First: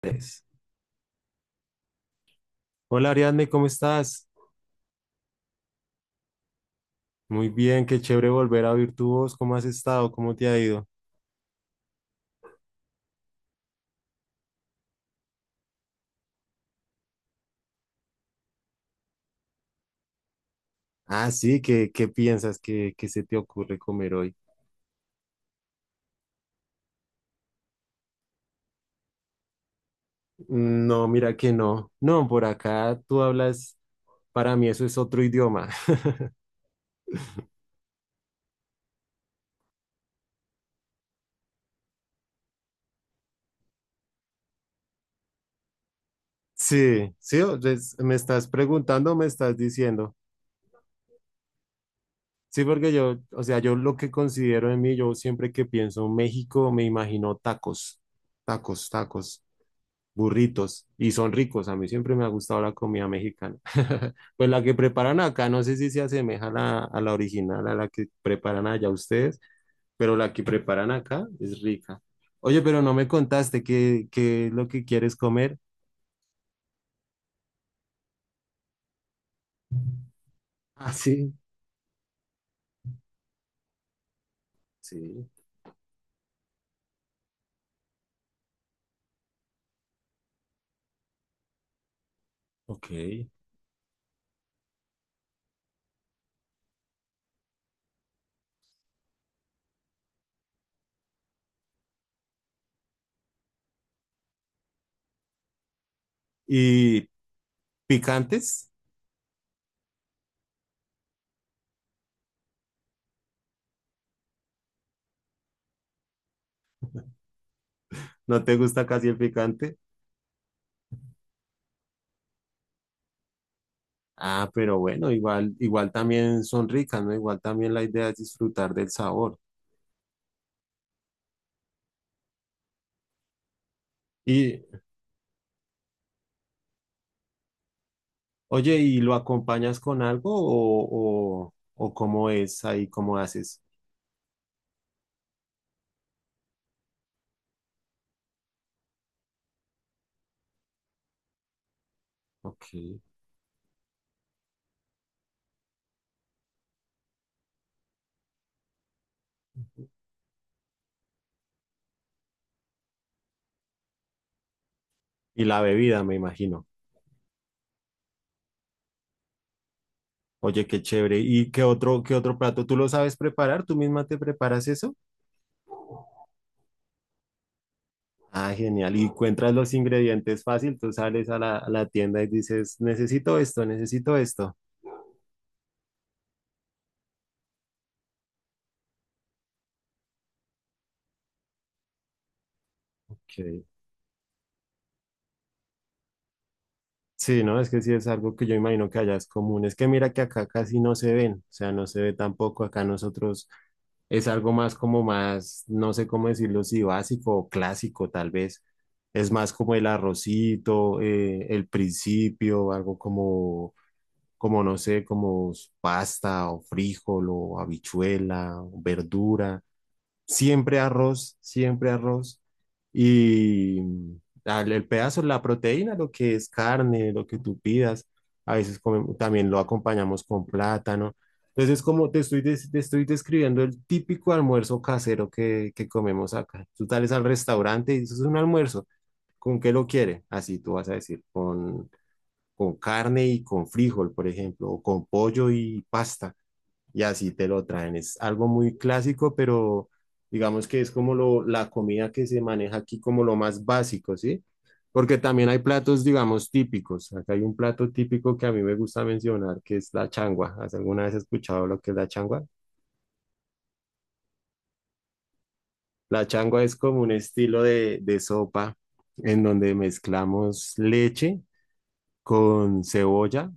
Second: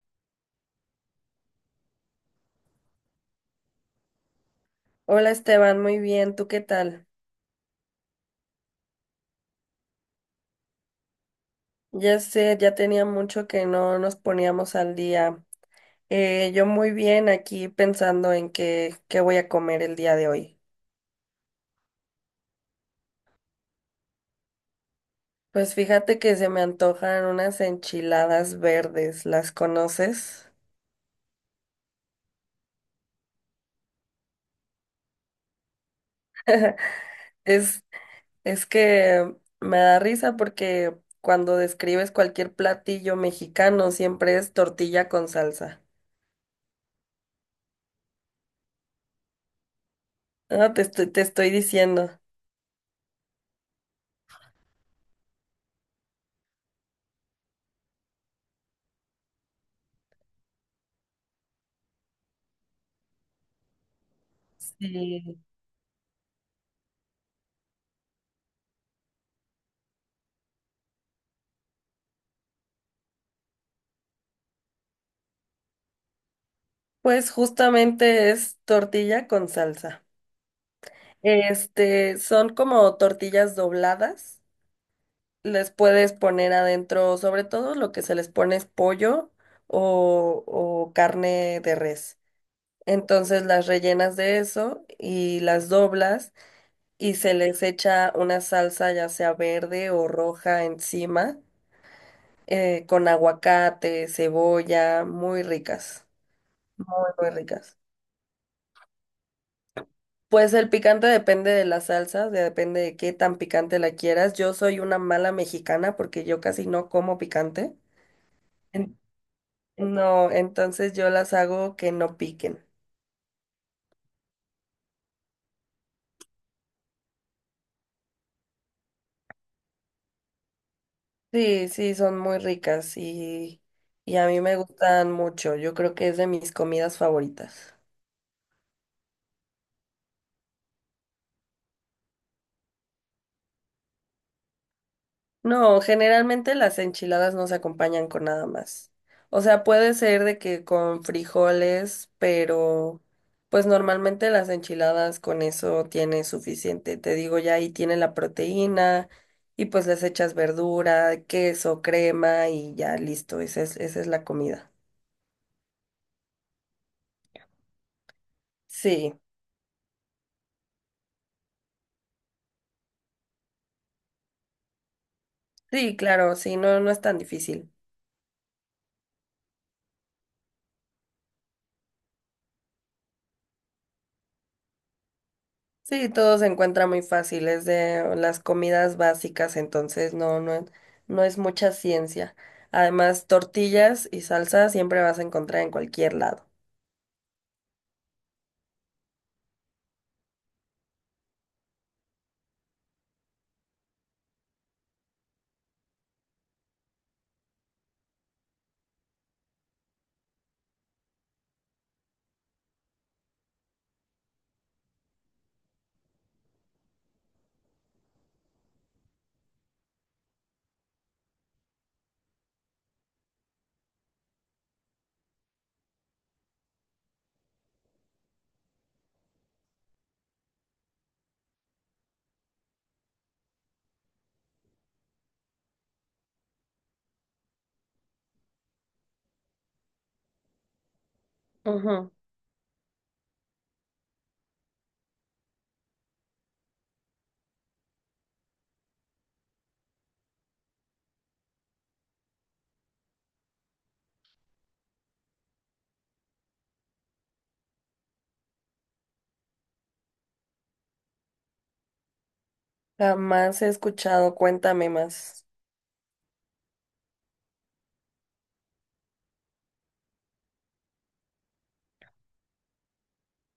Tres. Hola Ariadne, ¿cómo estás? Hola Esteban, muy bien, ¿tú qué tal? Muy bien, qué chévere volver a oír tu voz. ¿Cómo has estado? ¿Cómo te ha ido? Ya sé, ya tenía mucho que no nos poníamos al día. Yo muy bien aquí pensando en qué voy a comer el día de hoy. Ah, sí, qué piensas? ¿Qué se te ocurre comer hoy? Pues fíjate que se me antojan unas enchiladas verdes, ¿las conoces? No, mira que no. No, por acá tú hablas, para mí eso es otro idioma. Es, es que me da risa porque cuando describes cualquier platillo mexicano siempre es tortilla con salsa. Sí, sí, me estás preguntando, me estás diciendo. No, te estoy diciendo. Sí, porque yo, o sea, yo lo que considero en mí, yo siempre que pienso en México, me imagino tacos, tacos, tacos, burritos y son ricos. A mí siempre me ha gustado la comida mexicana. Pues la que preparan Sí. acá, no sé si se asemeja a a la original, a la que preparan allá ustedes, pero la que preparan acá es rica. Oye, pero no me contaste qué es lo que quieres comer. Pues justamente es tortilla con salsa. Ah, sí. Este, son como tortillas dobladas. Sí, Les puedes poner adentro, sobre todo lo que se les pone es pollo o carne de res. ok. Entonces las rellenas de eso y las doblas y se les echa una salsa ya sea verde o roja encima, con aguacate, cebolla, muy ricas, ¿Y muy ricas. picantes? Pues el picante depende de la salsa, depende de qué tan picante la quieras. Yo soy una mala mexicana porque yo casi no como picante. ¿No te gusta En- casi el picante? No, entonces yo las hago que no piquen. Ah, pero bueno, igual, igual también son ricas, ¿no? Igual también la idea es disfrutar del sabor. Sí, sí, son muy ricas y a mí me y gustan mucho. Yo creo que es de mis comidas favoritas. Oye, ¿y lo acompañas con algo o cómo es ahí, cómo haces? No, generalmente las enchiladas no se acompañan con nada más. O sea, puede ser de que con frijoles, Ok. Y pero pues normalmente las enchiladas con eso tiene suficiente. Te digo, ya ahí tiene la proteína y pues les echas verdura, queso, crema y ya listo. Esa es la comida. la bebida, me imagino. Sí, Oye, qué chévere. ¿Y qué otro plato? ¿Tú lo sabes preparar? ¿Tú misma te preparas eso? sí, claro, sí, no, no es tan difícil. Ah, genial. Y encuentras los ingredientes fácil. Tú sales a a la tienda y dices, necesito esto, necesito esto. Sí, todo se encuentra muy fácil, es de las comidas básicas, entonces no es mucha ciencia. Además, Ok. tortillas y salsa siempre vas a encontrar en cualquier lado. Sí, no, es que sí es algo que yo imagino que allá es común. Es que mira que acá casi no se ven, o sea, no se ve tampoco. Acá nosotros es algo más como más, no sé cómo decirlo, si básico o clásico tal vez. Es más como el arrocito, el principio, algo como, como no sé, como pasta o frijol o habichuela, verdura. Siempre arroz, siempre arroz. Y el pedazo, la proteína, lo que es carne, lo que tú pidas. A veces también lo acompañamos con plátano. Entonces, como te estoy, te estoy describiendo el típico almuerzo casero que comemos acá. Tú sales al restaurante y dices, es un almuerzo. ¿Con qué lo quiere? Así tú vas a decir, Ujú. con carne y con frijol, por ejemplo, o con pollo y pasta y así te lo traen. Es algo muy clásico, pero digamos que es como la comida que se maneja aquí como lo más básico, ¿sí? Porque también hay platos, digamos, típicos. Acá hay un plato típico que a mí me gusta mencionar, que es la changua. ¿Has alguna vez escuchado lo que es la changua? Jamás he escuchado, cuéntame más. La changua es como un estilo de sopa en donde mezclamos leche con cebolla,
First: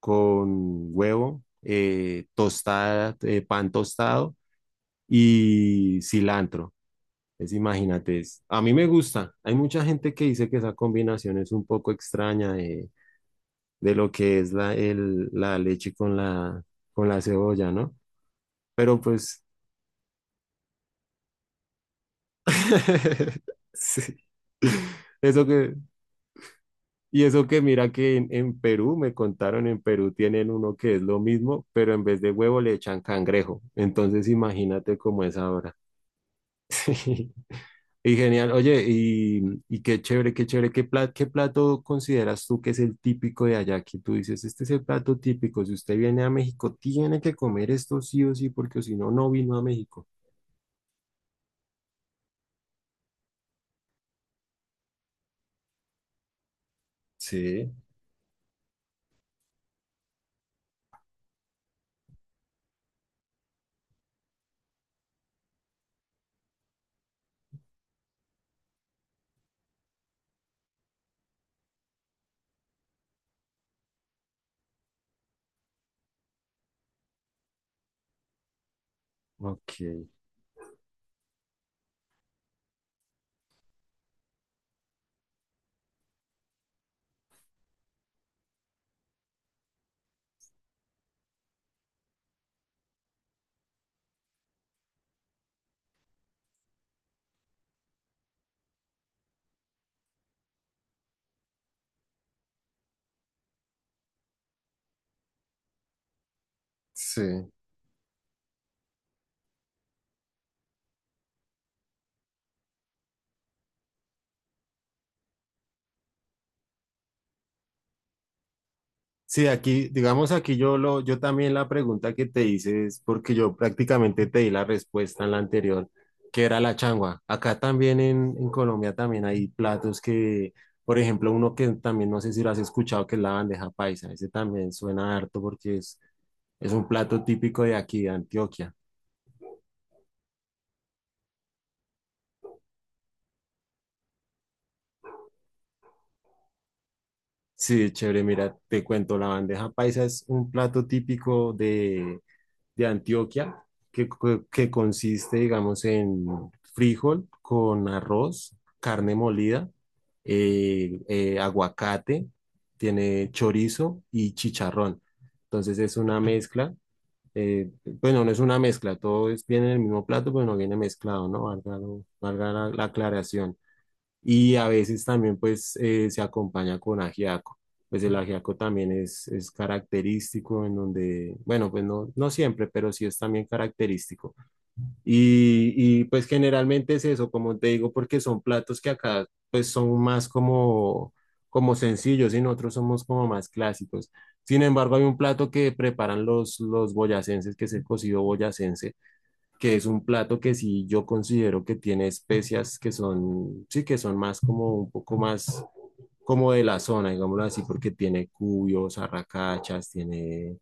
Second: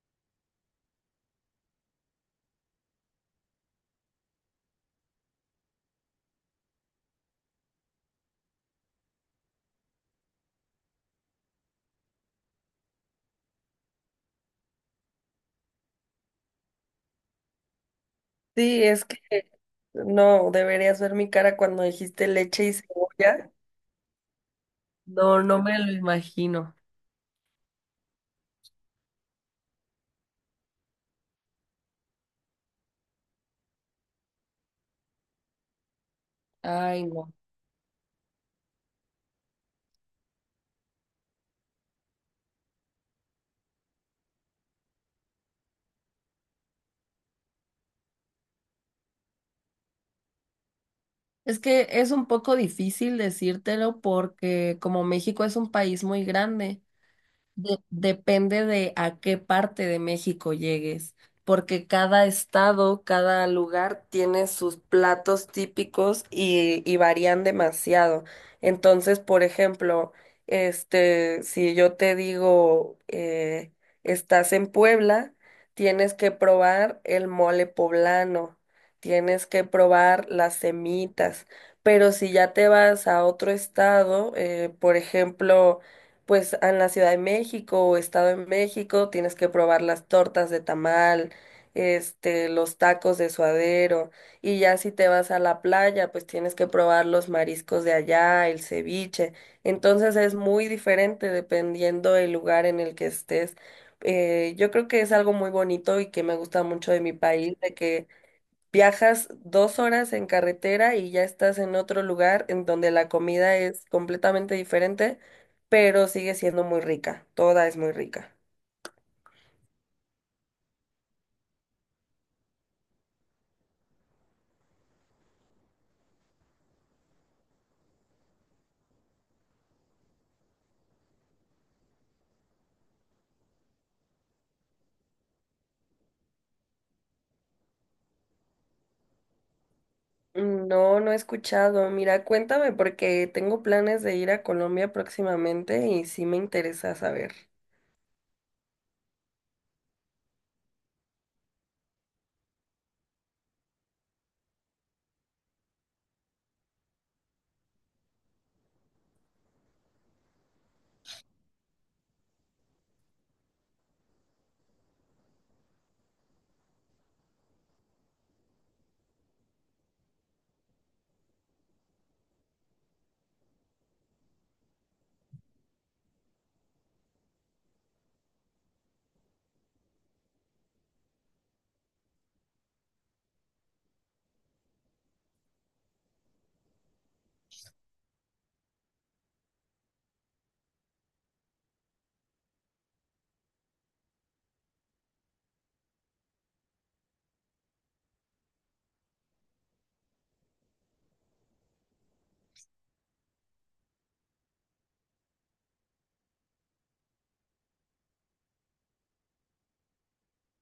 con huevo, tostada, pan tostado y cilantro. Es, imagínate, a mí me gusta. Hay mucha gente que dice que esa combinación es un poco extraña de lo que es la leche con con la cebolla, ¿no? Sí, Pero es que pues, no, deberías ver mi cara cuando dijiste leche y cebolla. sí. No, Eso no que, me lo imagino. y eso que mira que en Perú, me contaron, en Perú tienen uno que es lo mismo, pero en vez de huevo le echan cangrejo. Entonces imagínate cómo es ahora. Ay, no. Y genial, oye, y qué chévere, qué chévere, qué plato consideras tú que es el típico de allá? Que tú dices, este es el plato típico, si usted viene a México, tiene que comer esto sí o sí, porque si no, no vino a México. Es que es un poco difícil decírtelo porque como México es un país muy grande. Sí, Depende de a qué parte de México llegues, porque cada estado, cada lugar tiene sus platos típicos y varían demasiado. Entonces, por ejemplo, este, si yo te digo, estás en Puebla, tienes que probar el mole poblano, tienes que ok, probar las semitas, pero si ya te vas a otro estado, por ejemplo, pues en la Ciudad de México o Estado de México tienes que probar las tortas de tamal, este, los tacos de suadero, y ya si te vas a la playa, pues tienes que probar los mariscos de allá, el ceviche. Entonces es muy diferente dependiendo del lugar en el que estés. Yo creo que es algo muy bonito y que me gusta mucho de mi sí. país, de que viajas 2 horas en carretera y ya estás en otro lugar en donde la comida es completamente diferente, pero sigue siendo muy rica. Toda es muy rica. Sí, aquí, digamos, aquí yo lo, yo también la pregunta que te hice es porque yo prácticamente te di la respuesta en la anterior, que era la changua. Acá también en Colombia también hay platos que, por ejemplo, uno que también no sé si lo has escuchado, que es la bandeja paisa. Ese también suena harto porque es un plato típico de aquí, de Antioquia. No, no he escuchado. Mira, cuéntame porque tengo planes de ir a Colombia próximamente y sí me interesa saber. Sí, chévere, mira, te cuento, la bandeja paisa es un plato típico de Antioquia, que, que consiste, digamos, en frijol con arroz, carne molida, aguacate, tiene chorizo y chicharrón. Entonces es una mezcla. Bueno, no es una mezcla, todo es, viene en el mismo plato, pero no viene mezclado, ¿no? Valga, valga la aclaración y a veces también pues se acompaña con ajiaco. Pues el ajiaco también es característico en donde, bueno, pues no, no siempre, pero sí es también característico. Y pues generalmente es eso, como te digo, porque son platos que acá pues son más como, como sencillos y nosotros somos como más clásicos. Sin embargo, hay un plato que preparan los boyacenses, que es el cocido boyacense, que es un plato que sí yo considero que tiene especias que son, sí, que son más como un poco más como de la zona, digámoslo así, porque tiene cubios, arracachas, tiene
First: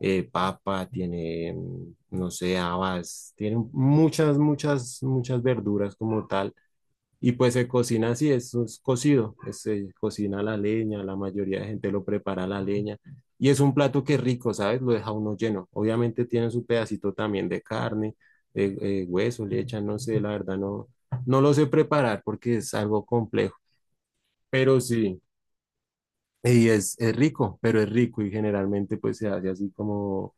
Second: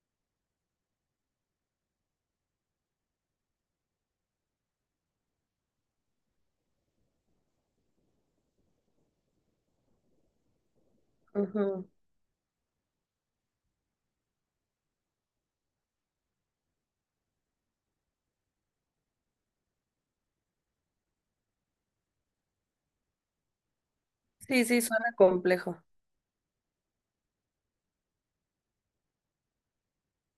papa, tiene, mm, no sé, habas, tiene muchas, muchas, muchas verduras como tal. Y pues se cocina así, es, un cocido, es, se cocina a la leña, la mayoría de Ujú. gente lo prepara a la leña. Y es un plato que es rico, ¿sabes? Lo deja uno lleno. Obviamente tiene su pedacito también de carne, de, hueso, le echan, no sé, la verdad no, no lo sé preparar porque es algo complejo. Sí, Pero sí, suena sí. complejo. Y es rico, pero es rico y generalmente pues se hace así como,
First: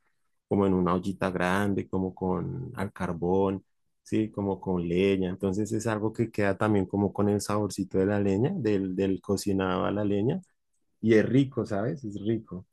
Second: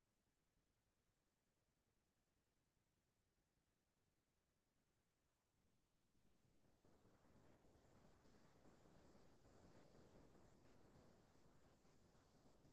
como en una ollita grande, como con al carbón, sí, como con leña. Entonces es algo que queda también como con el saborcito de la leña, del cocinado a la leña. Y es rico, ¿sabes? Es rico.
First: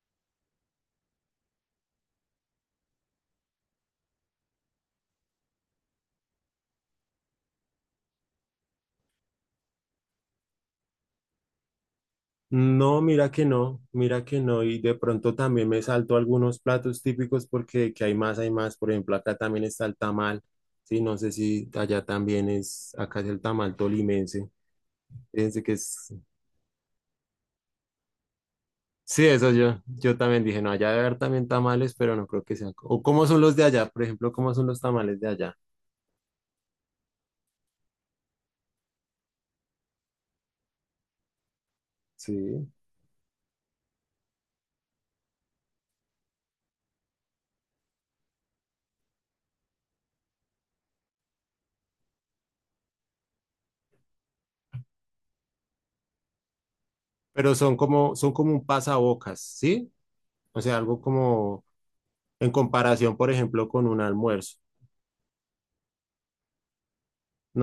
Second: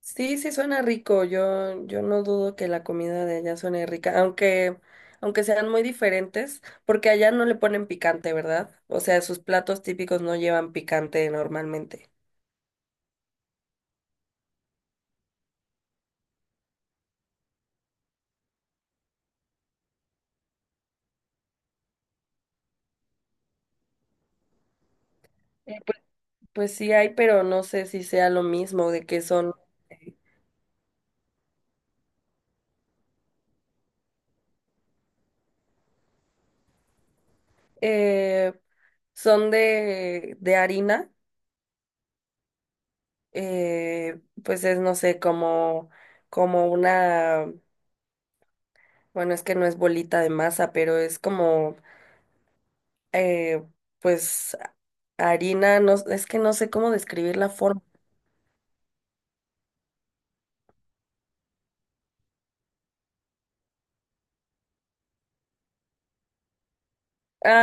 Sí, sí suena rico. Yo no dudo que la comida de allá suene rica, aunque, aunque sean muy diferentes, porque allá no le ponen picante, ¿verdad? O sea, sus platos típicos no llevan picante normalmente. No, mira que no, mira que no. Y de pronto también me salto algunos platos típicos porque que hay más, hay más. Por ejemplo, acá también está el tamal. Sí, no sé si allá también es, acá es el tamal tolimense. Fíjense que Pues, es. pues sí hay, pero no sé si sea lo mismo de que Sí, eso son, yo, yo también dije, no, allá debe haber también tamales, pero no creo que sean. O cómo son los de allá, por ejemplo, cómo son los tamales de allá. eh, son de harina, Sí. Pues es, no sé, como, como una, bueno, es que no es bolita de masa, pero es como eh, pues harina, no, es que no sé cómo describir la Pero forma. Son como un pasabocas, ¿sí? O sea, algo como en comparación, por ejemplo, con un almuerzo.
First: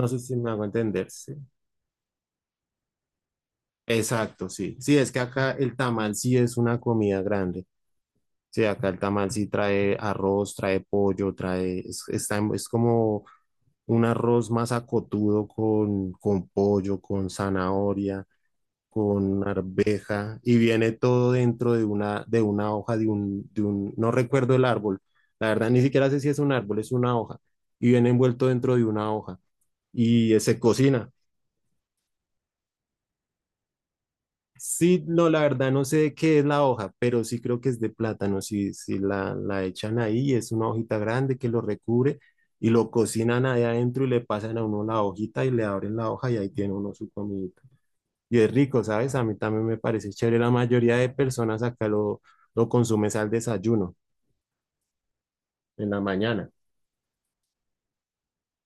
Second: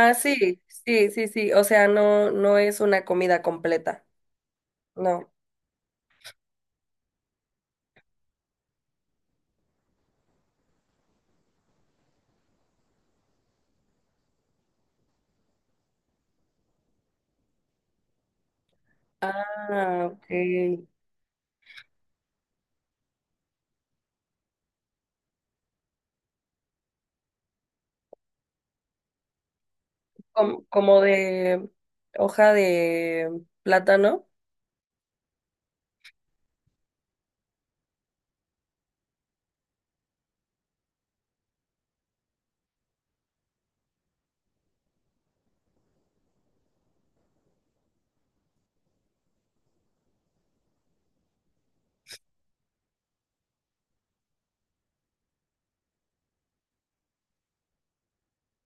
No sé si me sí, hago entender, sí, sí, sí. sí, o sea, no, no es una comida completa, Exacto, sí. Sí, es que no. acá el tamal sí es una comida grande. Sí, acá el tamal sí trae arroz, trae pollo, trae, es, es como un arroz más acotudo con pollo, con zanahoria, con Ah, ok. arveja y viene todo dentro de una hoja, de un, no recuerdo el árbol, la verdad ni siquiera sé si es un árbol, es una hoja y viene envuelto dentro de una hoja y se Como, como cocina. de hoja de plátano. Sí, no, la verdad no sé de qué es la hoja, pero sí creo que es de plátano, si, si la echan ahí, es una hojita grande que lo recubre y lo cocinan ahí adentro y le pasan a uno la hojita y le abren la hoja y ahí tiene uno su comidita y es rico, ¿sabes? A mí también me parece chévere. La mayoría de personas acá lo consumes al desayuno, en la mañana.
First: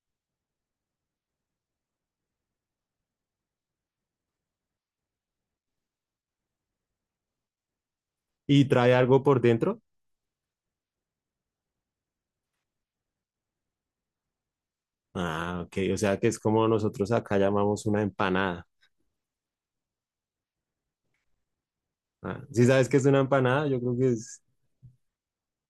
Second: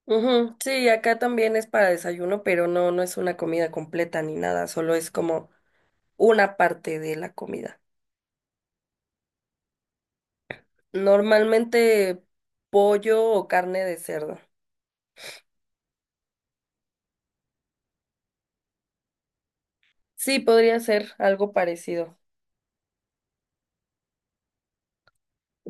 Ujú, sí, acá también es para desayuno, pero no, no es una comida completa ni nada, solo es como una parte de la comida. ¿Y trae algo por dentro? Normalmente pollo o carne de cerdo. Ah, ok, o sea que es como nosotros acá llamamos una empanada. Sí, podría ser algo parecido. Ah, ¿sí sabes qué es una empanada? Yo creo que es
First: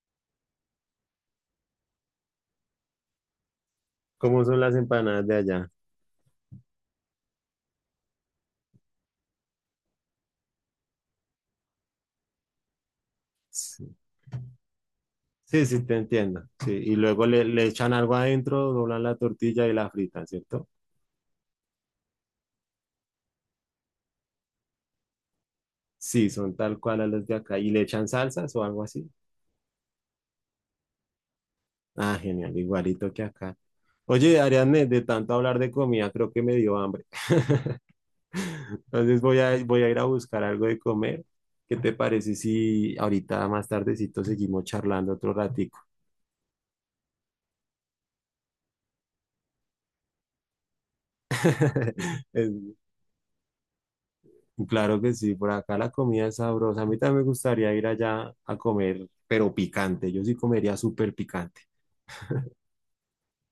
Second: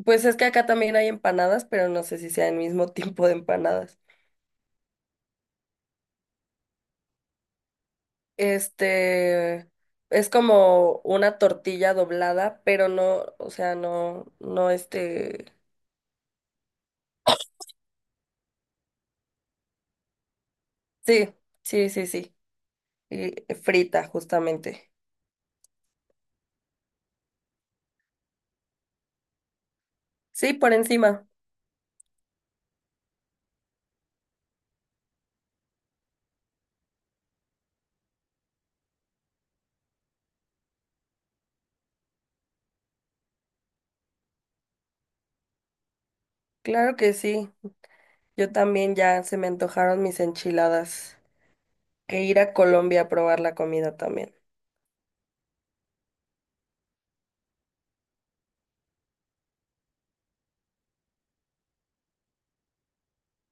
Pues es que acá también hay empanadas, pero no sé si sea el mismo tipo de empanadas. como son las empanadas de allá. Este es como una tortilla doblada, pero no, o sea, Sí, no, no este. sí, sí, te entiendo. Sí, y luego le echan algo adentro, doblan la tortilla y la fritan, ¿cierto? Sí, sí, sí, sí. Y frita, justamente. Sí, son tal cual a las de acá. ¿Y le echan salsas o algo así? Sí, por encima. Ah, genial, igualito que acá. Oye, Ariadne, de tanto hablar de comida, creo que me dio hambre. Entonces voy a ir a buscar algo de comer. ¿Qué te parece si ahorita más tardecito seguimos charlando otro ratico? Claro que sí. Yo también ya se me antojaron mis enchiladas. Que ir a Es- Colombia a probar la comida también. Claro que sí, por acá la comida es sabrosa. A mí también me gustaría ir allá a comer, pero picante. Yo sí comería súper picante.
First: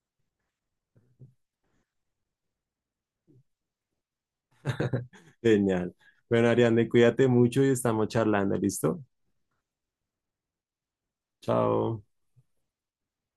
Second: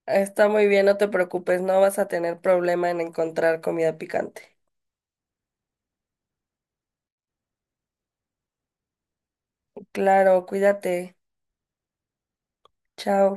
Está muy bien, no te preocupes, no vas a tener problema en encontrar comida picante. Genial. Bueno, Ariadne, cuídate mucho y estamos charlando, ¿listo? Claro, cuídate. Chao. Chao.